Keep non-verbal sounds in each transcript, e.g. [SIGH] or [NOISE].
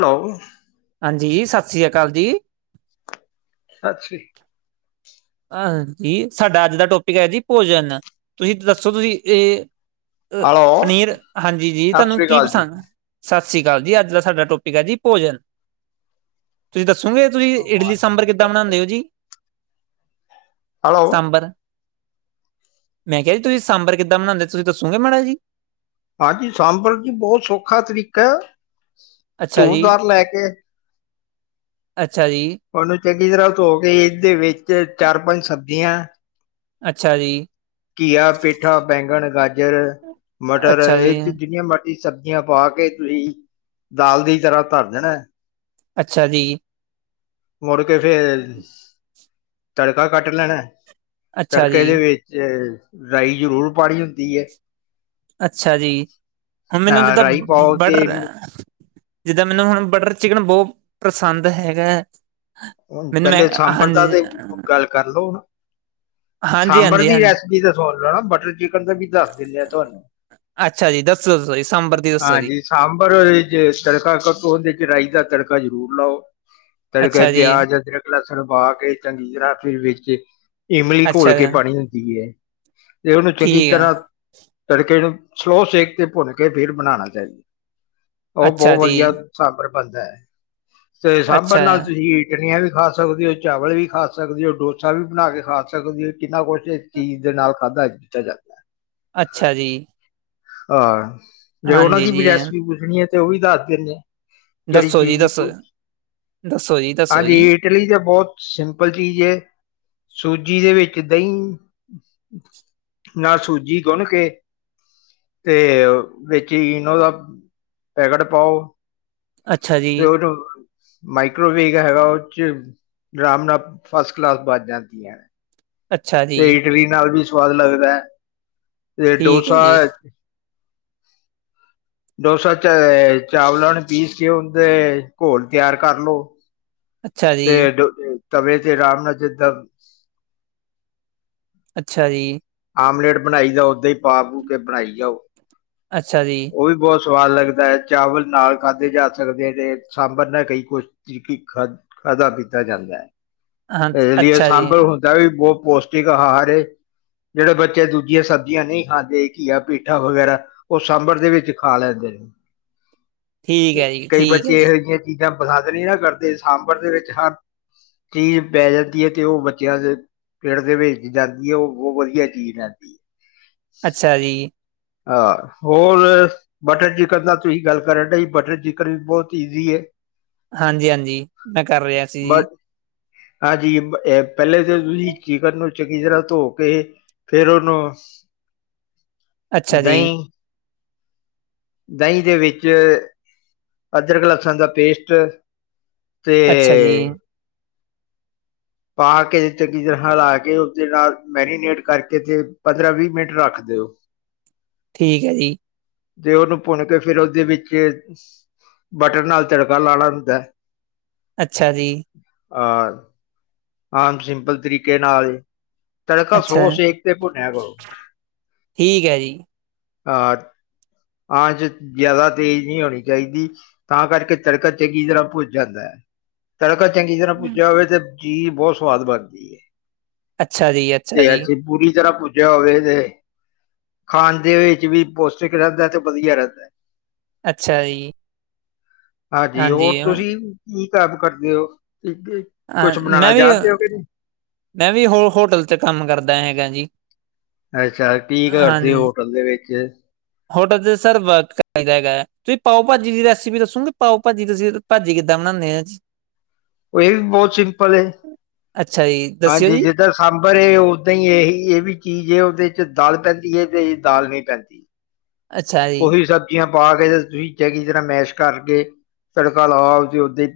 Hello, ਹਾਂਜੀ ਸਤਿ ਸ੍ਰੀ ਅਕਾਲ ਜੀ, ਸਤਿ ਸ਼੍ਰੀ- ਹਾਜੀ ਸਾਡਾ ਅੱਜ ਦਾ ਟੋਪ ਕ ਐ ਜੀ ਭੋਜਨ, ਤੁਸੀਂ ਦੱਸੋ ਤੁਸੀਂ ਇਹ ਅ ਹੈਲੋ ਪਨੀਰ ਹਾਂਜੀ ਜੀ ਸਤਿ ਤੁਹਾਨੂੰ ਸ੍ਰੀ ਕੀ ਅਕਾਲ ਜੀ ਪਸੰਦ? ਸਤਿ ਸ਼੍ਰੀ ਅਕਾਲ ਜੀ, ਅੱਜ ਦਾ ਸਾਡਾ ਟੋਪਿਕ ਹੈ ਜੀ ਭੋਜਨ, ਤੁਸੀਂ ਦੱਸੋ? ਦੱਸੋਗੇ ਤੁਸੀਂ ਇਡਲੀ ਸਾਂਬਰ ਕਿੱਦਾਂ ਬਣਾਦੇ ਹੋ ਜੀ। ਹੈਲੋ ਸਾਂਬਰ, ਮੈਂ ਕਿਹਾ ਜੀ ਤੁਸੀਂ ਸਾਂਬਰ ਕਿੱਦਾਂ ਬਣਾਦੇ ਤੁਸੀਂ ਦੱਸੋਗੇ, ਮਾੜਾ ਜੀ। ਹਾਂਜੀ ਸਾਂਬਰ ਜੀ ਬਹੁਤ ਸੌਖਾ ਤਰੀਕਾ ਹੈ। ਅੱਛਾ ਤੁਅਰ ਜੀ, ਦਾਲ ਲੈ ਕੇ ਅੱਛਾ ਜੀ, ਉਹਨੂੰ ਚੰਗੀ ਤਰ੍ਹਾਂ ਧੋ ਕੇ ਇਹਦੇ ਵਿੱਚ ਚਾਰ ਪੰਜ ਸਬਜ਼ੀਆਂ ਅੱਛਾ ਜੀ, ਘੀਆ, ਪੇਠਾ, ਬੈਂਗਣ, ਗਾਜਰ, ਮਟਰ ਅੱਛਾ ਇਹੋ ਜੁ ਜੀ, ਜਿਨੀਆ ਮਰਜੀ ਸਬਜ਼ੀਆਂ ਪਾ ਕੇ ਤੁਸੀਂ ਦਾਲ ਦੀ ਤਰ੍ਹਾਂ ਧਰ ਦੇਣਾ। ਅੱਛਾ ਜੀ, ਮੁੜ, ਕਿ ਫੇਰ ਤੜਕਾ ਕੱਟ ਲੈਣਾ। ਅੱਛਾ ਤੜਕਾ ਦੇ ਜੀ, ਵਿੱਚ ਰਾਈ ਜ਼ਰੂਰ ਪਾਣੀ ਹੁੰਦੀ ਹੈ। ਅੱਛਾ ਜੀ ਹੁਣ ਮੈਨੂੰ ਅਹ ਜਿੱਦਾਂ ਰਾਈ ਪਾਓ ਤੇ ਬਟਰ ਜਿੱਦਾਂ ਮੈਨੂੰ ਹੁਣ ਬਟਰ ਚਿਕਨ ਬਹੁਤ ਪਸੰਦ ਹੈਗਾ ਹੈ। ਹੁਣ ਮੈਨੂੰ ਮੈਂ ਪਹਿਲੇ ਸਾਂਬਰ ਹਾਂਜੀ ਦਾ ਤੇ ਗੱਲ ਕਰ ਲੋ, ਹੁਣ ਹਾਂਜੀ ਸਾਂਬਰ ਹਾਂਜੀ ਦੀ ਹਾਂ ਰੈਸਪੀ ਤਾਂ ਸੁਣ ਲ ਨਾ, ਬਟਰ ਚਿਕਨ ਦਾ ਵੀ ਦੱਸ ਦਿੰਦੇ ਆ ਤੁਹਾਨੂੰ, ਅੱਛਾ ਜੀ ਦੱਸੋ ਦੱਸੋ ਜੀ ਸਾਂਬਰ ਦੀ ਦੱਸੋ ਜੀ ਹਾਂਜੀ ਸਾਂਬਰ ਚ ਤੜਕਾ ਉਹਦੇ ਚ ਰਾਈ ਦਾ ਤੜਕਾ ਕਾ ਜ਼ਰੂਰ ਲਾਓ। ਤੜਕੇ ਅੱਛਾ ਜੀ ਪਿਆਜ਼, ਅਦਰਕ ਲਸਣ ਪਾ ਕੇ ਚੰਗੀ ਤਰ੍ਹਾਂ ਫਿਰ ਵਿੱਚ ਇਮਲੀ ਅੱਛਾ ਘੋਲ ਕੇ ਪਾਣੀ ਹੁੰਦੀ ਹੈ, ਤੇ ਉਹਨੂੰ ਚੰਗੀ ਠੀਕ ਹੈ ਤਰ੍ਹਾਂ ਤੜਕੇ ਨੂੰ ਸਲੋਅ ਸੇਕ ਤੇ ਭੁੰਨ ਕੇ ਫਿਰ ਬਣਾਣਾ ਚਾਹੀਦਾ। ਉਹ ਅੱਛਾ ਬਹੁਤ ਜੀ ਵਧੀਆ ਸਾਬਰ ਬਣਦਾ ਹੈ। ਤੇ ਅੱਛਾ ਸਾਂਭਣ ਨਾਲ ਤੁਸੀਂ ਪੀਨੀਆਂ ਵੀ ਖਾ ਸਕਦੇ ਹੋ। ਚਾਵਲ ਵੀ ਖਾ ਸਕਦੇ ਹੋ। ਡੋਸਾ ਵੀ ਬਣਾ ਕੇ ਖਾ ਸਕਦੇ ਹੋ। ਕਿੰਨਾ ਕੁਛ ਇਸ ਚੀਜ਼ ਦੇ ਨਾਲ ਖਾਧਾ ਪੀਤਾ ਜਾਂਦਾ ਹੈ। ਅੱਛਾ ਜੀ। ਹਾਂ। ਜੇ ਉਹਨਾਂ ਹਾਂਜੀ ਦੀ ਵੀ ਜੀ ਰੈਸਪੀ ਪੁੱਛਣੀ ਹੈ ਤੇ ਤੇ ਉਹ ਵੀ ਦੱਸ ਦਿੰਨੇ ਆ। ਦੱਸੋ ਜੀ ਦੱਸੋ, ਦੱਸੋ ਜੀ ਦਸ ਹਾਂਜੀ, ਇਟਲੀ ਤੇ ਬਹੁਤ ਸਿੰਪਲ ਚੀਜ਼ ਐ। ਸੂਜੀ ਦੇ ਵਿੱਚ ਦਹੀਂ, ਨਾਲ ਸੂਜੀ ਗੁੰਨ ਕੇ, ਤੇ ਵਿੱਚ ਇੰਨੋ ਦਾ ਪੈਕਟ ਪਾਓ। ਅੱਛਾ ਜੀ ਤੇ ਉਹਨੂੰ ਮਾਈਕ੍ਰੋਵੇ ਤਾਂ ਉਹ ਚ, ਰਾਮ ਨਾਲ ਫਸਟ ਕਲਾਸ ਬਣ ਜਾਂਦੀਆਂ ਏ। ਅੱਛਾ ਜੀ ਏਹ ਇਡਲੀ ਨਾਲ ਵੀ ਸਵਾਦ ਲੱਗਦਾ ਹੈ ਤੇ ਠੀਕ ਹੈ ਡੋਸਾ ਜੀ ਡੋਸਾ ਚ ਚਾਵਲਾਂ ਨੂੰ ਪੀਸ ਕੇ, ਉਹਦੇ ਘੋਲ ਤਿਆਰ ਕਰਲੋ। ਅੱਛਾ ਤੇ ਜੀ ਡੋ ਏ ਤਵੇ ਤੇ ਰਾਮ ਨਾਲ ਜਿਦਾ ਅੱਛਾ ਜੀ। ਆਮਲੇਟ ਬਣਾਈ ਜਾਉ। ਓਦਾਂ ਹੀ ਪਾ ਪੂ ਕੇ ਬਣਾਈ ਜਾਓ। ਅੱਛਾ ਜੀ। ਉਹ ਵੀ ਬਹੁਤ ਸਵਾਦ ਲੱਗਦਾ ਹੈ। ਚਾਵਲ ਨਾਲ ਖਾਧੇ ਜਾ ਸਕਦੇ ਨੇ। ਸਾਂਬਰ ਨਾਲ ਕਈ ਕੁਛ ਤਿ ਕਿ ਖਾ-ਖਾਧਾ ਪੀਤਾ ਜਾਂਦਾ ਹੈ। ਹਾਂ ਏ ਰੀਅਲ ਅੱਛਾ ਜੀ ਸਾਂਭਰ ਹੁੰਦਾ ਵੀ ਬਹੁਤ ਪੌਸ਼ਟਿਕ ਆਹਾਰ ਹੈ। ਜਿਹੜੇ ਬੱਚੇ ਦੂਜੀਆਂ ਸਬਜ਼ੀਆਂ ਨਹੀਂ ਖਾਂਦੇ ਘੀਆ, ਪੇਠਾ ਵਗੈਰਾ, ਉਹ ਸਾਂਬਰ ਦੇ ਵਿੱਚ ਖਾ ਲੈਂਦੇ ਨੇ। ਠੀਕ ਹੈ ਤੇ ਜੀ ਕਈ ਠੀਕ ਹੈ ਬੱਚੇ ਜੀ ਇਹੋ ਜੀਆ ਚੀ ਚੀਜਾਂ ਪਸੰਦ ਨੀ ਨਾ ਕਰਦੇ, ਸਾਂਬਰ ਦੇ ਵਿੱਚ ਹਰ ਚੀਜ਼ ਪੈ ਜਾਂਦੀ ਹੈ ਤੇ ਉਹ ਬੱਚਿਆਂ ਦੇ ਪੇਟ ਦੇ ਵਿੱਚ ਜਾਂਦੀ ਹੈ। ਉਹ ਬਹੁਤ ਵਧੀਆ ਵਧੀਆ ਚੀਜ਼ ਰਹਿੰਦੀ ਹੈ। ਅੱਛਾ ਜੀ। ਹਾਂ, ਹੋਰ ਬਟਰ-ਚਿਕਨ ਦਾ ਤੁਸੀਂ ਗੱਲ ਕਰਨਡੇ ਸੀ। ਬਟਰ ਚਿਕਨ ਵੀ ਬਹੁਤ ਈਜ਼ੀ ਹੈ। ਹਾਂਜੀ-ਹਾਂਜੀ। ਮੈਂ ਕਰ ਰਿਹਾ ਸੀ ਜੀ। ਬਟ ਹਾਂਜੀ, ਬ ਏ ਪਹਿਲੇ ਤੇ ਤੁਸੀਂ ਚਿਕਨ ਨੂੰ ਚੰਗੀ ਤਰਾਂ ਧੋ ਕੇ ਫੇਰ ਉਹਨੂੰ ਅੱਛਾ ਜੀ। ਦਹੀਂ ਦਹੀਂ ਦੇ ਵਿੱਚ ਅਦਰਕ ਲੱਸਣ ਦਾ ਪੇਸਟ- ਅੱਛਾ ਜੀ ਤੇ- ਪਾ ਕੇ ਚੰਗੀ ਤਰ੍ਹਾਂ ਹਲਾ ਕੇ ਉਸਦੇ ਨਾਲ ਮੈਰੀਨੇਟ ਕਰਕੇ ਤੇ ਪੰਦਰਾਂ ਵੀਹ ਮਿੰਟ ਰੱਖ ਦਿਓ। ਠੀਕ ਐ ਜੀ। ਤੇ ਉਹਨੂੰ ਭੁੰਨ ਕੇ ਫ਼ੇਰ ਉਹਦੇ ਵਿੱਚ ਬਟਰ ਨਾਲ ਤੜਕਾ ਲਾਣਾ ਹੁੰਦਾ। ਅੱਛਾ ਜੀ। ਆ ਹਾ- ਆਮ ਸਿੰਪਲ ਤਰੀਕੇ ਨਾਲ- ਤੜਕਾ ਅੱਛਾ ਸਲੋ ਸੇਕ ਤੇ ਭੁੰਨਿਆ ਕਰੋ। ਠੀਕ ਹੈ ਜੀ। ਹਾਂ ਆ ਚ ਜ਼ਿਆਦਾ ਤੇਜ਼ ਨਹੀਂ ਹੋਣੀ ਚਾਹੀਦੀ ਤਾਂ ਕਰਕੇ ਤੜਕਾ ਚੰਗੀ ਤਰ੍ਹਾਂ ਭੁੱਜ ਜਾਂਦਾ ਐ। ਤੜਕ- ਚੰਗੀ ਤਰ੍ਹਾਂ ਹਮ। ਭੁਜਿਆ ਹੋਵੇ ਤੇ- ਚੀਜ਼ ਹੀ ਬਹੁਤ ਸਵਾਦ ਬਣਦੀ ਐ। ਅੱਛਾ ਜੀ, ਤੇ ਅੱਛਾ ਜੀ, ਐਸੇ ਪੂਰੀ ਤਰਾ ਭੁ- ਭੁੱਜਿਆ ਹੋਵੇ ਤੇ ਖਾਣ ਦੇ ਵਿੱਚ ਵੀ ਪੋਸ਼ਟਿਕ ਰਹਿੰਦਾ ਤੇ ਵਧੀਆ ਰਹਿੰਦਾ। ਅੱਛਾ ਜੀ, ਹਾਂਜੀ ਹੋਰ ਤੁਸੀਂ- [UNINTELLIGIBLE] ਕਰਦੇ ਹੋ, ਠੀਕ ਐ। ਮੈਂ ਵੀ- ਮੈਂ ਵੀ ਹੋ ਹੋਟਲ ਚ ਕੰਮ ਕਰਦਾ ਹੈਗਾ ਜੀ। ਨਹੀਂ ਅੱਛਾ ਕੀ ਹਾਂ ਕਰਦੇ ਹੋ ਹੋਟਲ ਦੇ ਵਿੱਚ ਹੋਟਲ ਤੇ ਸਰ ਵ ਕਰੀਦਾ ਹੈਗਾ ਐ। ਤੁਸੀਂ ਪਾਓ ਭਾਜੀ ਦੀ ਰੈਸਿਪੀ ਦੱਸੋਗੇ ਪਾਓ ਭਾਜੀ ਤੁਸੀਂ ਭਾਜੀ ਕਿੱਦਾਂ ਬਣਾਨੇ ਆ? ਉਹ ਇਹ ਬਹੁਤ ਸਿੰਪਲ ਐ। ਅੱਛਾ ਜੀ ਦੱਸਿਓ ਹਾਂਜੀ ਜੀ ਜਿੱਦਾਂ ਸਾਂਭਰ ਉਦਾਂ ਏਹ ਹੀ ਇਹ ਵੀ- [UNINTELLIGIBLE] ਜੇ ਉਹਦੇ ਚ ਦਾਲ ਪੈਂਦੀ ਹੈ ਤੇ ਦਾਲ ਨਹੀਂ ਪੈਂਦੀ। ਅੱਛਾ ਜੀ ਉਹੀ ਸਬਜ਼ੀਆਂ- ਪਾ ਕੇ ਤਾਂ ਤੁਸੀਂ ਚੰਗੀ ਤਰ੍ਹਾਂ ਮੈਸ਼ ਕਰਕੇ ਤੜਕਾ ਲਾਓ ਤੇ ਦੇ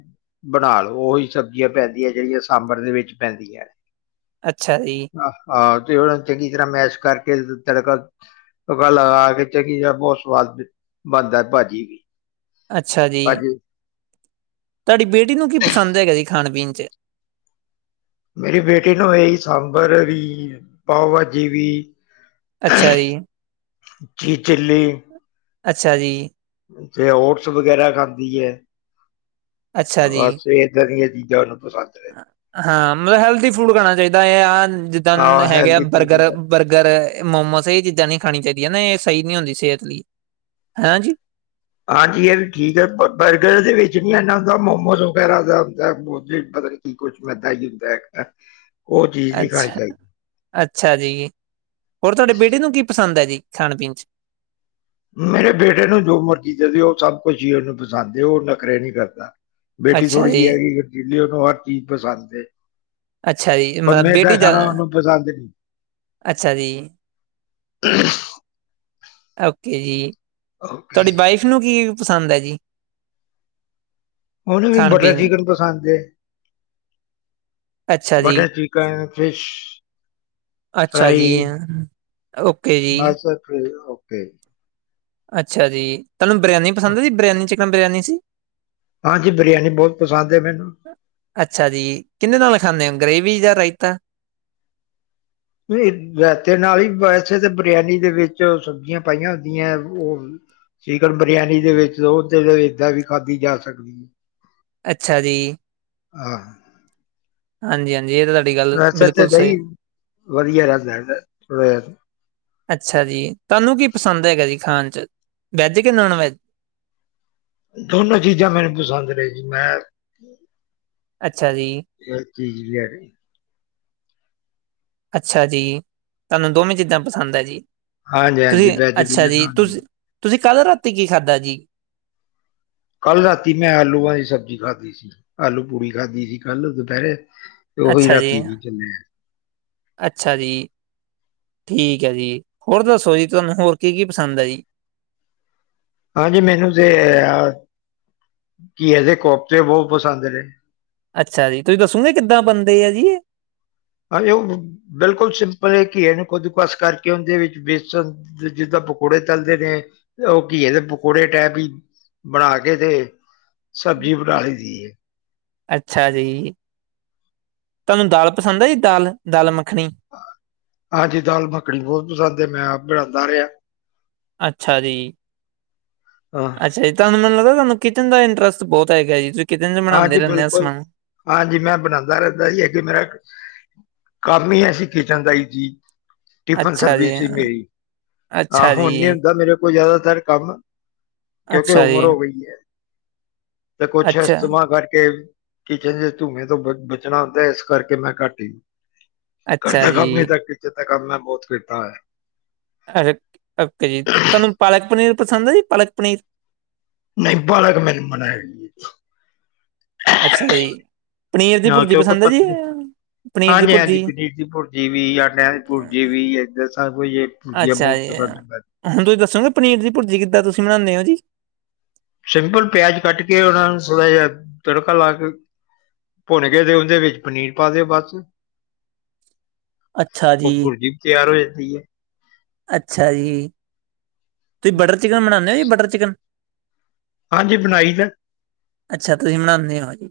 ਬਣਾ ਲਓ, ਉਹੀ ਸਬਜ਼ੀਆਂ ਪੈਂਦੀਆਂ ਜਿਹੜੀਆਂ ਸਾਂਬਰ ਦੇ ਵਿੱਚ ਪੈਂਦੀਆਂ। ਅੱਛਾ ਜੀ। ਨੇ ਹਾਂ ਤੇ ਉਹਨਾਂ ਨੂੰ ਚੰਗੀ ਤਰ੍ਹਾਂ ਮੈਸ਼ ਕਰਕੇ ਤੜਕਾ ਤੁੜਕਾ ਲਗਾ ਕੇ ਚੰਗੀ ਤਰ੍ਹਾਂ- ਬਹੁਤ ਸਵਾਦ ਬਣਦਾ ਭਾਜੀ ਵੀ- ਅੱਛਾ ਜੀ ਭਾਜੀ ਤੁਹਾਡੀ ਬੇਟੀ ਨੂੰ ਕੀ ਪਸੰਦ ਹੈਗਾ ਜੀ- ਖਾਣ ਪੀਣ 'ਚ? ਮੇਰੀ ਬੇਟੀ ਨੂੰ ਇਹੀ ਸਾਂਬਰ ਵੀ, ਪਾਓ ਭਾਜੀ ਵੀ- ਅੱਛਾ ਜੀ ਚੀਜ਼ ਚਿੱਲੀ- ਅੱਛਾ ਜੀ। ਤੇ ਓਟਸ ਵਗੈਰਾ ਖਾਂਦੀ ਐ। ਅੱਛਾ ਜੀ। ਬਸ ਏਦਾਂ ਦੀਆਂ ਚੀ- [INAUDIBLE] ਹਾਂ। ਮੈ ਹੈਲਦੀ ਫੂਡ ਖਾਣਾ ਚਾਹੀਦਾ [UNINTELLIGIBLE] ਜਿੱਦਾਂ ਨ ਆਹ ਹੈਗੇ ਆ ਹੈਲਦੀ ਫੂਡ ਬਰਗਰ, ਬਰਗਰ। ਏ ਮੋਮੋਸ ਇਹ ਚੀਜ਼ਾਂ ਨਹੀਂ ਖਾਣੀ ਚਾਹੀਦੀਆਂ ਨਾ ਇਹ ਸਹੀ ਨਹੀ ਹੁੰਦੀ ਸਿਹਤ ਲਈ, ਹੈਂ ਜੀ। ਹਾਂਜੀ ਇਹ ਵੀ ਠੀਕ ਹੈ ਬ-ਬਰਗਰ ਦੇ ਵਿੱਚ ਨੀ ਇਨਾ ਹੁੰਦਾ ਮੋਮੋਸ ਵਗੈਰਾ ਦਾ ਹੁੰਦਾ ਪਤਾ ਕੀ ਕੁਛ ਮੈਦਾ ਹੀ ਹੁੰਦਾ ਹੈ। ਅੱਛਾ, ਅੱਛਾ ਜੀ ਹੋਰ ਤੁਹਾਡੇ ਬੇਟੇ ਨੂੰ ਕੀ ਪਸੰਦ ਹੈ ਜੀ? ਖਾਣ ਪੀਣ ਚ? ਮੇਰੇ ਬੇਟੇ ਨੂੰ ਜੋ ਮਰਜ਼ੀ ਦੇਦੇਓ ਸਭ ਕੁਛ ਹੀ ਉਹਨੂੰ ਪਸਾਂਦੇ ਉਹ ਨਖਰੇ ਨੀ ਕਰਦਾ। ਬੇਟੀ ਅੱਛਾ ਥੋੜ੍ਹੀ ਜੀ ਜਿਹੀ ਹੈਗੀ ਖ਼ਰਚੀਲੀ ਉਹਨੂੰ ਹਰ ਚੀਜ਼ ਪਸੰਦ ਏ, ਅੱਛਾ ਜੀ ਪਰ ਮਤਲਬ ਮੈਦਾ ਬੇਟੀ ਖਾਣਾ ਜ਼ਿਆਦਾ ਉਹਨੂੰ ਪਸੰਦ ਨੀ। ਅੱਛਾ ਜੀ। ਓਕੇ ਜੀ। ਓਕੇ ਤੁਹਾਡੀ ਵਾਈਫ ਨੂੰ ਕੀ ਪਸੰਦ ਹੈ ਜੀ। ਉਹਨੂੰ ਵੀ ਖਾਣ ਬਟਰ ਪੀਣ ਚਿਕਨ ਪਸੰਦ ਏ। ਅੱਛਾ ਜੀ ਬਟਰ ਚਿਕਨ, ਫਿਸ਼, ਅੱਛਾ ਫਰਾਈ, ਜੀ ਓਕੇ ਜੀ ਬੱਸ ਏ ਹ [INAUDIBLE] ਅੱਛਾ ਜੀ। ਤੁਹਾਨੂੰ ਬਿਰੀਆਨੀ ਪਸੰਦ ਹੈ, ਜੀ ਬਿਰਿਆਨੀ ਚ ਬਰਿਆਨੀ ਜੀ। ਹਾਂਜੀ ਬਿਰਿਆਨੀ ਬਹੁਤ ਪਸੰਦ ਹੈ ਮੈਨੂੰ ਅੱਛਾ ਜੀ ਕਿੰਦੇ ਨਾਲ ਖਾਂਦੇ ਹੋ ਗਰੇਵੀ ਵੀ ਜਾਂ ਰਾਇਤਾ? ਤੇ ਨਾਲ ਹੀ ਵੈਸੇ ਤੇ ਬਰਿਆਨੀ ਦੇ ਵਿੱਚ ਸਬਜ਼ੀਆਂ ਪਾਈਆਂ ਹੁੰਦੀਆਂ ਉਹ ਚਿਕਨ ਬਰਿਆਨੀ ਦੇ ਵਿੱਚ ਉਹਦੇ ਏਦਾਂ ਵੀ ਖਾਧੀ ਜਾ ਸਕਦੀ ਹੈ। ਅੱਛਾ ਜੀ। ਹਾਂਜੀ, ਹਾਂਜੀ। ਅੱਛਾ, ਅੱਛਾ ਦਹੀ ਵਧੀਆ ਰਹਿਣ, ਥੋੜਾ ਜ ਅੱਛਾ ਜੀ। ਤੁਹਾਨੂੰ ਕੀ ਪਸੰਦ ਹੈਗਾ ਜੀ ਖਾਣ? ਵੈਜ ਕਿ ਨੋਨ ਵੈਜ? ਦੋਨੋ ਚੀਜ਼ਾਂ ਮੈਨੂੰ ਪਸੰਦ ਨੇ ਜੀ ਮੈਂ। ਅੱਛਾ ਜੀ, ਇਹ ਚੀਜ਼ ਵੀ ਹੈਗੀ। ਅੱਛਾ ਜੀ ਤੁਹਾਨੂੰ ਦੋਵੇਂ ਚੀਜ਼ਾਂ ਪਸੰਦ ਹੈ ਜੀ। ਹਾਂਜੀ ਹਾਂਜੀ ਤੁਸੀਂ ਵੈਜ ਵੀ ਅੱਛਾ ਜੀ ਤੁਸ ਤੁਸੀਂ। ਕੱਲ ਰਾਤੀ ਕੀ ਖਾਧਾ ਜੀ? ਕੱਲ ਰਾਤੀ ਮੈਂ ਆਲੂਆਂ ਦੀ ਸਬਜ਼ੀ ਖਾਧੀ ਸੀ। ਆਲੂ ਪੂੜੀ ਖਾਧੀ ਸੀ ਕੱਲ ਦੁਪਹਿਰੇ। ਤੇ ਉਹੀ ਅੱਛਾ ਜੀ, ਰਾਤੀ ਵੀ ਜ ਮੈਂ ਅੱਛਾ ਜੀ ਠੀਕ ਹੈ ਜੀ ਹੋਰ ਦੱਸੋ ਜੀ ਤੁਹਾਨੂੰ ਹੋਰ ਕੀ ਕੀ ਪਸੰਦ ਹੈ ਜੀ। ਹਾਂਜੀ। ਮੈਨੂੰ ਤੇ ਕੀ ਘਿਏ ਦੇ ਕੋਫਤੇ ਬਹੁਤ ਪਸੰਦ ਨੇਹੇ ਅੱਛਾ ਜੀ। ਤੁਸੀਂ ਦੱਸੋਗੇ ਕਿੱਦਾਂ ਬੰਦੇ ਆ ਜੀ ਇਹ ਹਾਂ ਉਹ ਬਿਲਕੁਲ ਸਿੰਪਲ ਘੀਏ ਨੂੰ ਖੁਦਕਸ ਕਰਕੇ ਉਹਦੇ ਵਿੱਚ ਬੇਸਣ ਦੇ ਜਿੱਦਾਂ ਪਕੌੜੇ ਤਲਦੇ ਨੇ ਉਹ ਘੀਏ ਦੇ ਪਕੌੜੇ ਟੈਪ ਹੀ ਬਣਾ ਕੇ ਤੇ ਸਬਜ਼ੀ ਬਣਾ ਲਈ ਦੀਏ ਅੱਛਾ ਜੀ ਤੁਹਾਨੂੰ ਦਾਲ ਪਸੰਦ ਆ ਜੀ ਦਾਲ, ਦਾਲ ਮ ਹਾਂਜੀ। ਦਾਲ ਮੱਖਣੀ ਬਹੁਤ ਪਸੰਦ ਹੈ। ਮੈਂ ਆਪ ਬਣਾਂਦਾ ਰਿਹਾ ਅੱਛਾ ਜੀ। ਹਾਂ ਅੱਛਾ ਜੀ। ਤੁਹਾਨੂੰ ਮੈਨੂੰ ਲੱਗਦਾ ਤੁਹਾਨੂੰ ਕਿਚਨ ਦਾ ਇੰਟਰਸਟ ਬਹੁਤ ਹੈਗਾ ਜੀ। ਕਿਚਨ 'ਚ ਬਣਾਉਂਦੇ ਹਾਂਜੀ ਰਹਿੰਦੇ ਹੋ ਬਿਲਕੁਲ ਸਮਾਨ। ਹਾਂਜੀ ਮੈਂ ਬਣਾਦਾ ਰਹਿੰਦਾ ਸੀ ਅਗੇ ਮੇਰਾ ਕੰਮ ਹੀ ਅਸੀਂ ਖਿਚਣ ਦਾਈ ਜੀ। ਟਿਫਨ ਅੱਛਾ ਜੀ, ਸਰਵਿਸ ਸੀ ਮੇਰੀ ਆਹ ਅੱਛਾ ਹੁਣ ਨੀ ਜੀ, ਹੁੰਦਾ ਮੇਰੇ ਕੋਲ ਜ਼ਿਆਦਾ ਕਰ ਕੰਮ ਕਿਉਂਕਿ ਅੱਛਾ ਜੀ, ਉਮਰ ਹੋ ਗਈ ਹੈ। ਤੇ ਕੁਛ ਅੱਛਾ। ਇਸਤੇਮਾਲ ਕਰਕੇ ਕਿਚਨ ਜ ਧੂੰਏ ਤੋਂ ਬ ਬਚਣਾ ਹੁੰਦਾ ਇਸ ਕਰਕੇ ਮੈਂ ਘੱਟ ਹੀ ਹ ਅੱਛਾ ਘਦਾ ਕੰਮ ਨਹੀਂ ਜੀ। ਤ ਕਿਚ- ਕੰਮ ਮੈਂ ਬਹੁਤ ਕੀਤਾ ਹੋਇਆ ਓਕੇ ਜੀ ਤੁਹਾਨੂੰ ਪਾਲਕ ਪਨੀਰ ਪਸੰਦ ਹੈ ਜੀ ਪਾਲਕਪਨੀਰ ਨਹੀਂ ਪਾਲਕ ਮੈਨੂੰ ਮਨਾ ਹੈਗੀ ਐਂ। ਅੱਛਾ ਜੀ ਪਨੀਰ ਦੀ ਪੁਰਜੀ ਪਸੰਦ ਹੈ ਜੀ ਪਨੀਰ ਦੀ ਪੁਰਜੀ ਏਦਾਂ ਸਭ ਕੁਝ ਇਹ ਭੁਰਜੀਆਂ ਅੱਛਾ ਬਹੁਤ ਜੀ ਪਸੰਦ ਹੈ ਹੁਣ ਤੁਸੀਂ ਦੱਸੋਗੇ ਪਨੀਰ ਦੀ ਪੁਰਜੀ ਕਿੱਦਾਂ ਤੁਸੀਂ ਬਣਾਣੇ ਹੋ [UNINTELLIGIBLE] ਸਿੰਪਲ ਪਿਆਜ ਕੱਟ ਕੇ ਉਹਨਾਂ ਨੂੰ ਥੋੜ੍ਹਾ ਜਿਹਾ ਤੜਕਾ ਲਾ ਕੇ ਭੁੰਨ ਕੇ ਤੇ ਉਹਦੇ ਵਿੱਚ ਪਨੀਰ ਪਾ ਦਿਓ ਬਸ ਅੱਛਾ ਉਹ ਜੀ, ਪੁਰਜੀ ਵੀ ਤਿਆਰ ਹੋਏ ਸਹੀ ਹੈ। ਅੱਛਾ ਜੀ। ਤੁਸੀਂ ਬਟਰ ਚਿਕਨ ਬਣਾਨੇ ਹੋ ਜੀ ਬਟਰ ਚਿਕਨ ਹਾਂਜੀ, ਬਣਾਈ ਦਾ। ਅੱਛਾ ਤੁਸੀਂ ਬਨਾਂਦੇ ਹੋ ਜੀ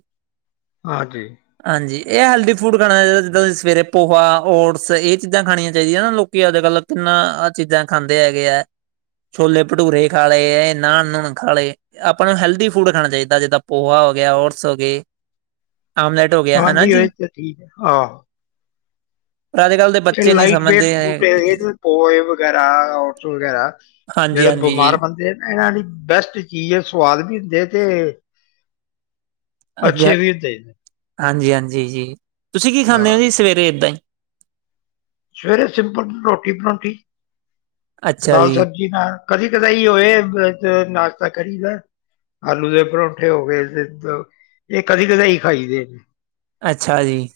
ਹਾਂਜੀ। ਹਾਂਜੀ ਇਹ ਹੈਲਦੀ ਫੂਡ ਖਾਣਾ ਚਾਹੀਦਾ ਜਿੱਦਾਂ ਸਵੇਰੇ ਪੋਹਾ ਓਟਸ ਇਹ ਚੀਜ਼ਾਂ ਖਾਣੀਆਂ ਚਾਹੀਦੀਆਂ ਨਾ ਲੋਕੀ ਅੱਜ -ਕੱਲ੍ਹ ਕਿੰਨਾ ਇਹ ਚੀਜ਼ਾਂ ਖਾਂਦੇ ਹੈਗੇ ਹੈ ਛੋਲੇ ਭਟੂਰੇ ਖਾ ਲਏ ਇਹ ਨਾਣ ਨੂਣ ਖਾ ਲਏ ਆਪਾਂ ਨੂੰ ਹੈਲਦੀ ਫੂਡ ਖਾਣਾ ਚਾਹੀਦਾ ਜਿੱਦਾਂ ਪੋਹਾ ਹੋ ਗਿਆ ਔਟਸ ਹੋ ਗਏ। ਆਮਲੇਟ ਹੋ ਗਿਆ ਹਨਾ ਹਾਂਜੀ ਜੀ ਉਹੀ ਤੇ ਠੀਕ ਹੈ ਆਹ। ਪਰ ਅੱਜ ਕੱਲ੍ਹ ਦੇ ਜਿਹੜੇ ਬੱਚੇ ਨਹੀਂ ਲਾਈਟ ਵੇਟ ਸਮਝਦੇ ਫੂਰਟ ਹੈਗੇ ਜੀ। ਆ ਪੋਹੇ ਵਗੈਰਾ, ਔਟਸ ਵਗੈਰਾ ਹਾਂਜੀ ਜਿਹੜੇ ਹਾਂਜੀ ਜੀ ਬਿਮਾਰ ਬੰਦੇ ਨਾ ਇਹਨਾਂ ਦੀ ਬੈਸਟ ਚੀਜ਼ ਹੈ ਸਵਾਦ ਵੀ ਹੁੰਦੀ ਹੈ ਤੇ- ਅੱਛੇ ਅੱਛਾ ਵੀ ਹੁੰਦੇ ਤੇ ਹਾਂਜੀ- ਹਾਂਜੀ ਜੀ। ਤੁਸੀਂ ਕੀ ਖਾਂਦੇ ਹੋ ਜੀ ਸਵੇਰੇ ਇੱਦਾਂ ਹੀ ਸਵੇਰੇ ਸਿੰਪਲ ਰੋਟੀ ਪਰੋਂਠੀ। ਅੱਛਾ ਦਾਲ ਜੀ ਸਬਜ਼ੀ ਨਾਲ ਕਦੀ ਕਦੇ ਹੋਏ ਨਾਸ਼ਤਾ ਕਰੀ ਦਾ ਆਲੂ ਦੇ ਪਰੋਂਠੇ ਹੋ ਗਏ ਤੇ ਇਹ ਕਦੇ ਕਦੀ ਖਾਈਦੇ ਨੇ। ਅੱਛਾ ਜੀ,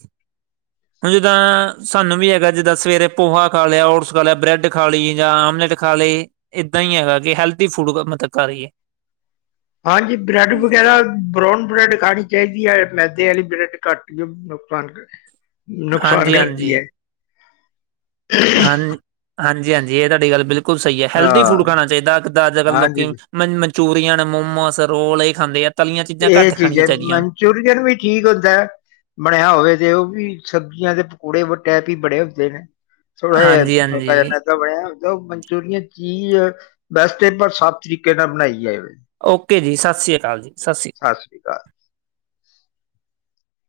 ਹੁਣ ਜਿੱਦਾਂ ਸਾਨੂੰ ਵੀ ਹੈਗਾ ਜਿੱਦਾਂ ਸਵੇਰੇ ਪੋਹਾ ਖਾ ਲਿਆ, ਓਟਸ ਖਾ ਲਿਆ, ਬਰੈਡ ਖਾ ਲਈ ਜਾਂ ਆਮਲੇਟ ਖਾ ਲਈਏ ਇੱਦਾਂ ਹੀ ਹੈਗਾ ਕਿ ਹੈਲਥ ਫੂਡ ਮਤਲਬ ਖਾ ਲਈਏ। ਹਾਂਜੀ ਬ੍ਰੈਡ ਵਗੈਰਾ, ਬਰਾਊਨ ਬ੍ਰੈਡ ਖਾਣੀ ਚਾਹੀਦੀ। ਐ ਮੈਦੇ ਵਾਲੀ ਬ੍ਰੈਡ ਘੱਟ ਨੁਕਸਾਨ ਕਰੇ। ਨੁਕਸਾਨ ਹਾਂਜੀ ਕਰਦੀ ਐ। ਹਾਂਜੀ- ਹਾਂਜੀ- ਹਾਂਜੀ ਇਹ ਤੁਹਾਡੀ ਗੱਲ ਬਿਲਕੁਲ ਸਹੀ ਹੈ ਹੈਲਥੀ ਹਾਂ ਫੂਡ ਖਾਣਾ ਚਾਹੀਦਾ ਕਿੱਦਾਂ ਅੱਜ ਕੱਲ ਹਾਂਜੀ ਲੋਕੀ ਮਨ ਚੂਰੀਆਂ ਨੇ ਮੋਮੋਸ ਰੋਲ ਇਹ ਖਾਂਦੇ ਆ। ਤਲੀਆਂ ਚੀਜ਼ਾਂ ਇਹ ਘੱਟ ਖਾਣੀਆਂ ਚੀਜ਼ਾਂ ਚਾਹੀਦੀਆਂ ਮਨਚੂਰੀਅਨ ਵੀ ਠੀਕ ਹੁੰਦਾ ਬਣਿਆ ਹੋਵੇ ਤੇ ਉਹ ਵੀ। ਸਬਜ਼ੀਆਂ ਦੇ ਪਕੌੜੇ ਵ ਟੈਪ ਹੀ ਬਣੇ ਹੁੰਦੇ ਨੇ। ਥੋੜਾ ਜਿਹਾ ਹਾਂਜੀ ਹਲਕਾ ਜਾ ਹਾਂਜੀ ਖਾਂਦਾ ਹੋਇਆ ਉਹ ਮਨਚੂਰੀਅਨ ਚੀਜ਼ ਵੈਸਟ ਪਰ ਸਾਫ਼ ਤਰੀਕੇ ਨਾਲ ਬਣਾਈ ਜਾਏ। ਓਕੇ ਜੀ, ਸਤਿ ਸ੍ਰੀ ਅਕਾਲ ਜੀ। ਸ਼੍ਰੀ ਅਕਾਲ। ਸਤਿ ਸ੍ਰੀ ਕਾਲ।